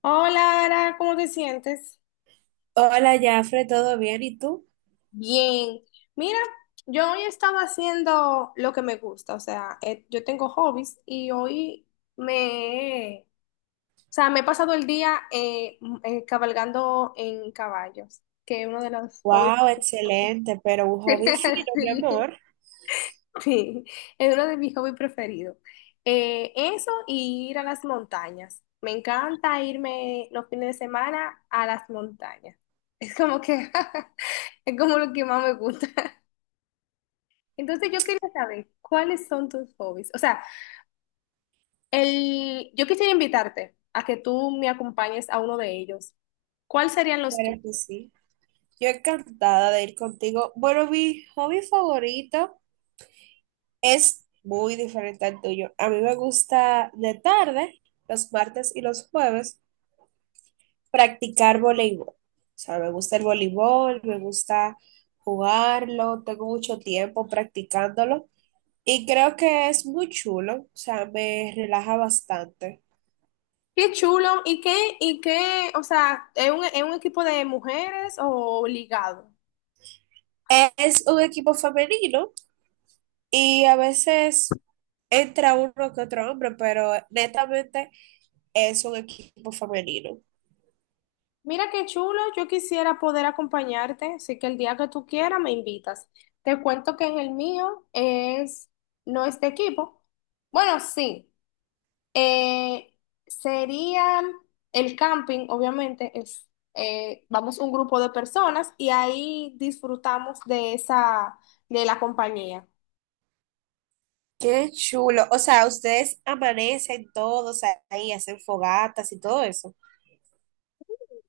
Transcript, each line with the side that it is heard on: left: Hola, Ara, ¿cómo te sientes?
right: Hola, Jafre, ¿todo bien? ¿Y tú?
left: Bien. Mira, yo hoy estaba haciendo lo que me gusta, o sea, yo tengo hobbies y hoy me, me he pasado el día cabalgando en caballos, que es uno de los hobbies.
right: Wow, excelente, pero un hobby fino, mi
left: Sí.
right: amor.
left: Sí, es uno de mis hobbies preferidos. Eso y ir a las montañas. Me encanta irme los fines de semana a las montañas. Es como que es como lo que más me gusta. Entonces yo quería saber cuáles son tus hobbies. O sea, yo quisiera invitarte a que tú me acompañes a uno de ellos. ¿Cuáles serían los tuyos?
right: Claro que sí. Yo encantada de ir contigo. Bueno, mi hobby favorito es muy diferente al tuyo. A mí me gusta de tarde, los martes y los jueves, practicar voleibol. O sea, me gusta el voleibol, me gusta jugarlo, tengo mucho tiempo practicándolo y creo que es muy chulo, o sea, me relaja bastante.
left: Qué chulo y qué, o sea, ¿es es un equipo de mujeres o ligado?
right: Es un equipo femenino y a veces entra uno que otro hombre, pero netamente es un equipo femenino.
left: Mira qué chulo, yo quisiera poder acompañarte, así que el día que tú quieras me invitas. Te cuento que en el mío no es de equipo. Bueno, sí, eh, sería el camping, obviamente, vamos un grupo de personas y ahí disfrutamos de de la compañía.
right: Qué chulo. O sea, ustedes amanecen todos ahí, hacen fogatas y todo eso.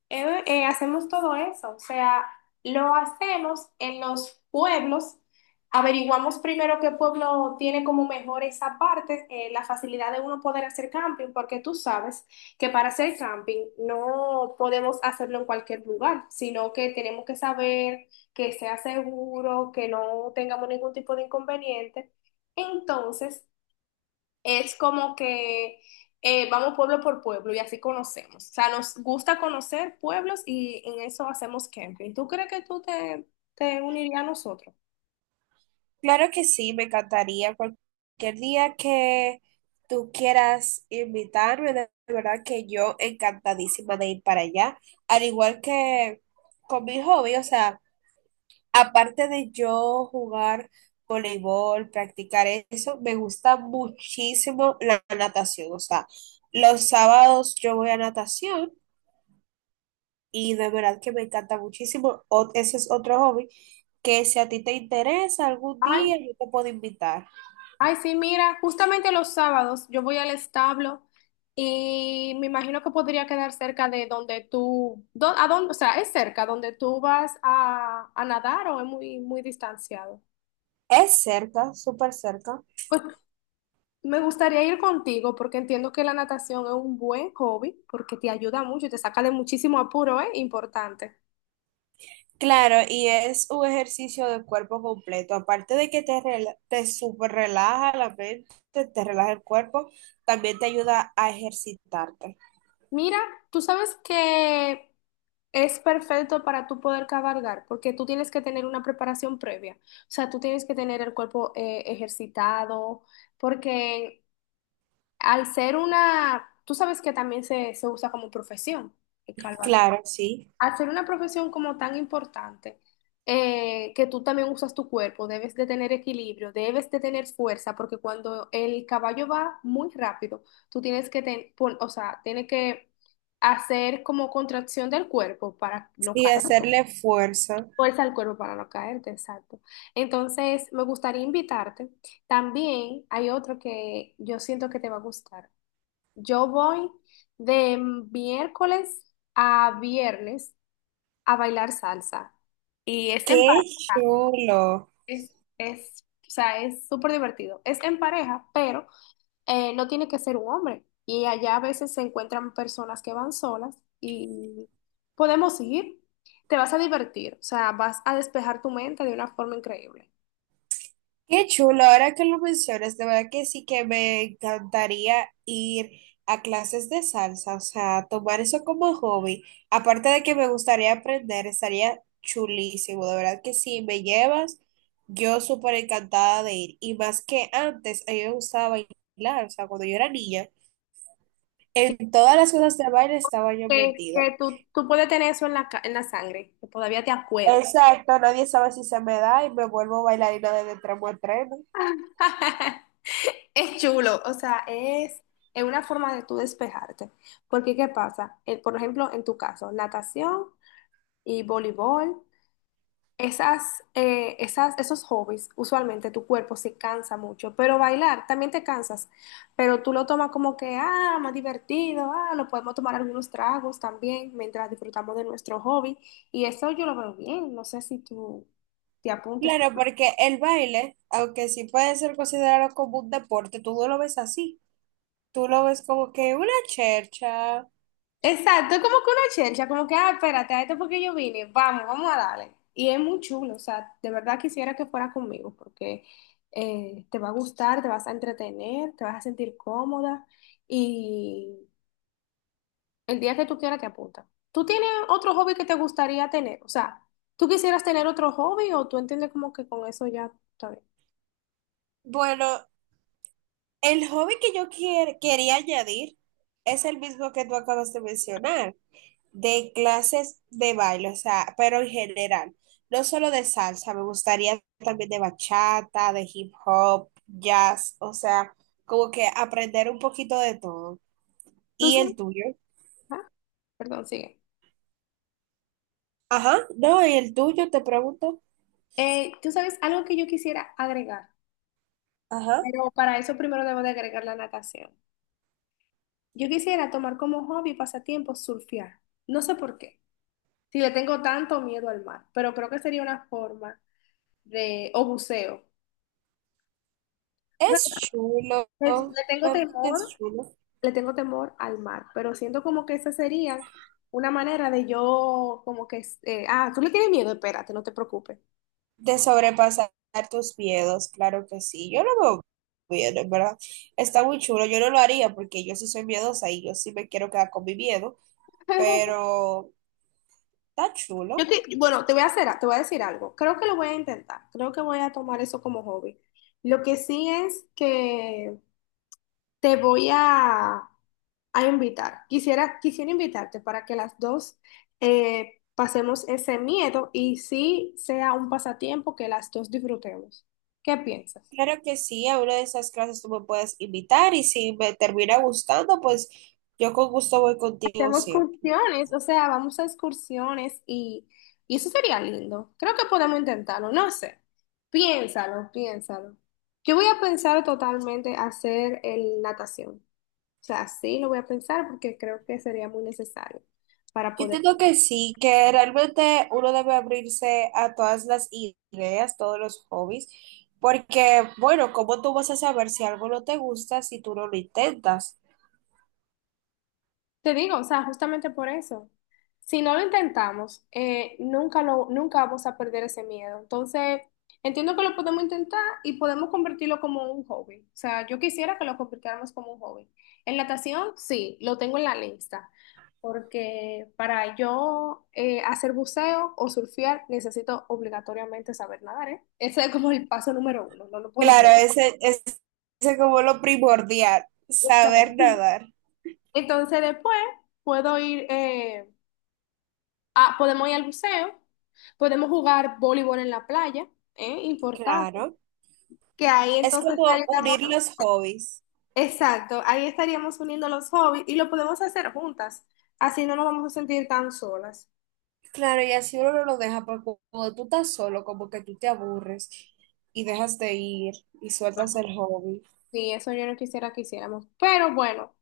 left: Hacemos todo eso, o sea, lo hacemos en los pueblos, averiguamos primero qué pueblo tiene como mejor esa parte, la facilidad de uno poder hacer camping, porque tú sabes que para hacer camping no podemos hacerlo en cualquier lugar, sino que tenemos que saber que sea seguro, que no tengamos ningún tipo de inconveniente. Entonces, es como que vamos pueblo por pueblo y así conocemos. O sea, nos gusta conocer pueblos y en eso hacemos camping. ¿Tú crees que te unirías a nosotros?
right: Claro que sí, me encantaría. Cualquier día que tú quieras invitarme, de verdad que yo encantadísima de ir para allá. Al igual que con mi hobby, o sea, aparte de yo jugar voleibol, practicar eso, me gusta muchísimo la natación. O sea, los sábados yo voy a natación y de verdad que me encanta muchísimo. Ese es otro hobby que si a ti te interesa algún
left: Ay,
right: día, yo te puedo invitar.
left: ay, sí, mira, justamente los sábados yo voy al establo y me imagino que podría quedar cerca de donde a dónde, o sea, es cerca donde tú vas a nadar o es muy, muy distanciado.
right: Es cerca, súper cerca.
left: Pues me gustaría ir contigo porque entiendo que la natación es un buen hobby porque te ayuda mucho y te saca de muchísimo apuro, ¿eh? Importante.
right: Claro, y es un ejercicio de cuerpo completo. Aparte de que te, te súper relaja la mente, te relaja el cuerpo, también te ayuda a ejercitarte.
left: Mira, tú sabes que es perfecto para tú poder cabalgar porque tú tienes que tener una preparación previa. O sea, tú tienes que tener el cuerpo ejercitado porque al ser una, tú sabes que también se usa como profesión, el cabalgar.
right: Claro, sí.
left: Hacer una profesión como tan importante, que tú también usas tu cuerpo, debes de tener equilibrio, debes de tener fuerza, porque cuando el caballo va muy rápido, tú tienes o sea, tienes que hacer como contracción del cuerpo para no
right: Y
left: caer,
right: hacerle fuerza.
left: fuerza al cuerpo para no caerte, exacto. Entonces, me gustaría invitarte. También hay otro que yo siento que te va a gustar. Yo voy de miércoles a viernes a bailar salsa. Y es en
right: ¡Qué
left: pareja,
right: chulo!
left: es, o sea, es súper divertido. Es en pareja, pero no tiene que ser un hombre. Y allá a veces se encuentran personas que van solas y podemos ir. Te vas a divertir, o sea, vas a despejar tu mente de una forma increíble.
right: Qué chulo, ahora que lo mencionas, de verdad que sí que me encantaría ir a clases de salsa, o sea, tomar eso como hobby. Aparte de que me gustaría aprender, estaría chulísimo, de verdad que si me llevas, yo súper encantada de ir. Y más que antes, a mí me gustaba bailar, o sea, cuando yo era niña,
left: Que,
right: en todas las cosas de baile estaba yo metida.
left: que tú puedes tener eso en en la sangre, que todavía te acuerdas.
right: Exacto, nadie sabe si se me da y me vuelvo bailarina de tramo a tremo.
left: Es chulo, o sea, es una forma de tú despejarte. Porque, ¿qué pasa? Por ejemplo, en tu caso, natación y voleibol, esos hobbies, usualmente tu cuerpo se cansa mucho, pero bailar también te cansas, pero tú lo tomas como que, ah, más divertido, ah, lo podemos tomar algunos tragos también mientras disfrutamos de nuestro hobby. Y eso yo lo veo bien, no sé si tú te apuntes.
right: Claro, porque el baile, aunque sí puede ser considerado como un deporte, tú no lo ves así. Tú lo ves como que una chercha.
left: Exacto, es como que una chelcha, como que, ah, espérate, a esto porque yo vine, vamos, vamos a darle. Y es muy chulo, o sea, de verdad quisiera que fuera conmigo, porque te va a gustar, te vas a entretener, te vas a sentir cómoda y el día que tú quieras te apunta. ¿Tú tienes otro hobby que te gustaría tener? O sea, ¿tú quisieras tener otro hobby o tú entiendes como que con eso ya está bien?
right: Bueno, el hobby que yo quería añadir es el mismo que tú acabas de mencionar, de clases de baile, o sea, pero en general, no solo de salsa, me gustaría también de bachata, de hip hop, jazz, o sea, como que aprender un poquito de todo.
left: ¿Tú
right: ¿Y el
left: sabes?
right: tuyo?
left: Ajá, perdón, sigue.
right: Ajá, no, ¿y el tuyo? Te pregunto.
left: ¿Tú sabes algo que yo quisiera agregar?
right: Ajá.
left: Pero para eso primero debo de agregar la natación. Yo quisiera tomar como hobby, y pasatiempo, surfear. No sé por qué. Si le tengo tanto miedo al mar, pero creo que sería una forma de, o buceo. O
right: Es
left: sea,
right: chulo,
left: es- le tengo
right: realmente es
left: temor,
right: chulo.
left: le tengo temor al mar, pero siento como que esa sería una manera de yo, como que, ah, tú le tienes miedo, espérate, no te preocupes.
right: De sobrepasar tus miedos, claro que sí. Yo lo veo bien, en verdad. Está muy chulo. Yo no lo haría porque yo sí soy miedosa y yo sí me quiero quedar con mi miedo, pero está
left: Yo
right: chulo.
left: que, bueno, te voy a hacer, te voy a decir algo. Creo que lo voy a intentar. Creo que voy a tomar eso como hobby. Lo que sí es que te voy a invitar. Quisiera, quisiera invitarte para que las dos pasemos ese miedo y sí sea un pasatiempo que las dos disfrutemos. ¿Qué piensas?
right: Claro que sí, a una de esas clases tú me puedes invitar y si me termina gustando, pues yo con gusto voy contigo
left: Hacemos
right: siempre.
left: excursiones, o sea, vamos a excursiones y eso sería lindo. Creo que podemos intentarlo, no sé. Piénsalo, piénsalo. Yo voy a pensar totalmente hacer el natación. O sea, sí lo voy a pensar porque creo que sería muy necesario para
right: Yo
left: poder.
right: entiendo que sí, que realmente uno debe abrirse a todas las ideas, todos los hobbies, porque, bueno, ¿cómo tú vas a saber si algo no te gusta si tú no lo intentas?
left: Te digo, o sea, justamente por eso. Si no lo intentamos, nunca vamos a perder ese miedo. Entonces, entiendo que lo podemos intentar y podemos convertirlo como un hobby. O sea, yo quisiera que lo convirtiéramos como un hobby. En natación, sí, lo tengo en la lista. Porque para yo hacer buceo o surfear, necesito obligatoriamente saber nadar, ¿eh? Ese es como el paso número uno, no lo puedo
right: Claro,
left: perder.
right: ese es como lo primordial, saber
left: Exacto.
right: nadar.
left: Entonces, después puedo ir. Ah, podemos ir al buceo, podemos jugar voleibol en la playa, ¿eh? Importante.
right: Claro,
left: Que ahí
right: es
left: entonces
right: como
left: estaríamos,
right: unir los hobbies.
left: exacto, ahí estaríamos uniendo los hobbies y lo podemos hacer juntas. Así no nos vamos a sentir tan solas.
right: Claro, y así uno no lo deja, porque cuando tú estás solo, como que tú te aburres y dejas de ir y sueltas el hobby.
left: Sí, eso yo no quisiera que hiciéramos. Pero bueno,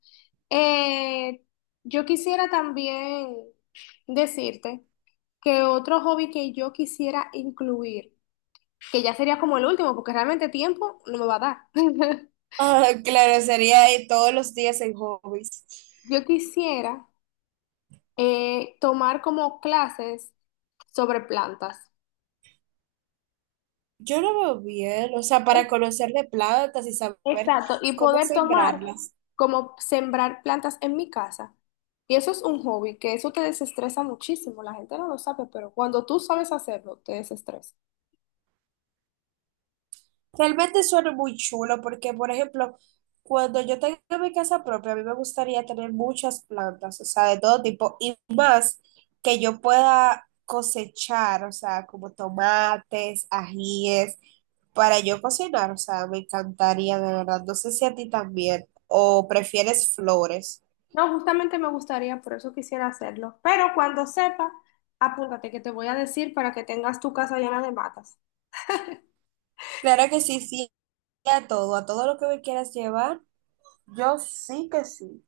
left: eh, yo quisiera también decirte que otro hobby que yo quisiera incluir, que ya sería como el último, porque realmente tiempo no me va a dar.
right: Ah, claro, sería ahí todos los días en hobbies.
left: Yo quisiera tomar como clases sobre plantas.
right: Yo lo veo bien, o sea, para conocerle plantas y saber
left: Exacto, y
right: cómo
left: poder tomar
right: sembrarlas.
left: como sembrar plantas en mi casa. Y eso es un hobby, que eso te desestresa muchísimo. La gente no lo sabe, pero cuando tú sabes hacerlo, te desestresa.
right: Realmente suena muy chulo porque, por ejemplo, cuando yo tenga mi casa propia, a mí me gustaría tener muchas plantas, o sea, de todo tipo, y más que yo pueda cosechar, o sea, como tomates, ajíes, para yo cocinar, o sea, me encantaría, de verdad. No sé si a ti también, o prefieres flores.
left: No, justamente me gustaría, por eso quisiera hacerlo. Pero cuando sepa, apúntate que te voy a decir para que tengas tu casa llena de matas.
right: Claro que sí, sí, a todo lo que me quieras llevar, yo sí que sí.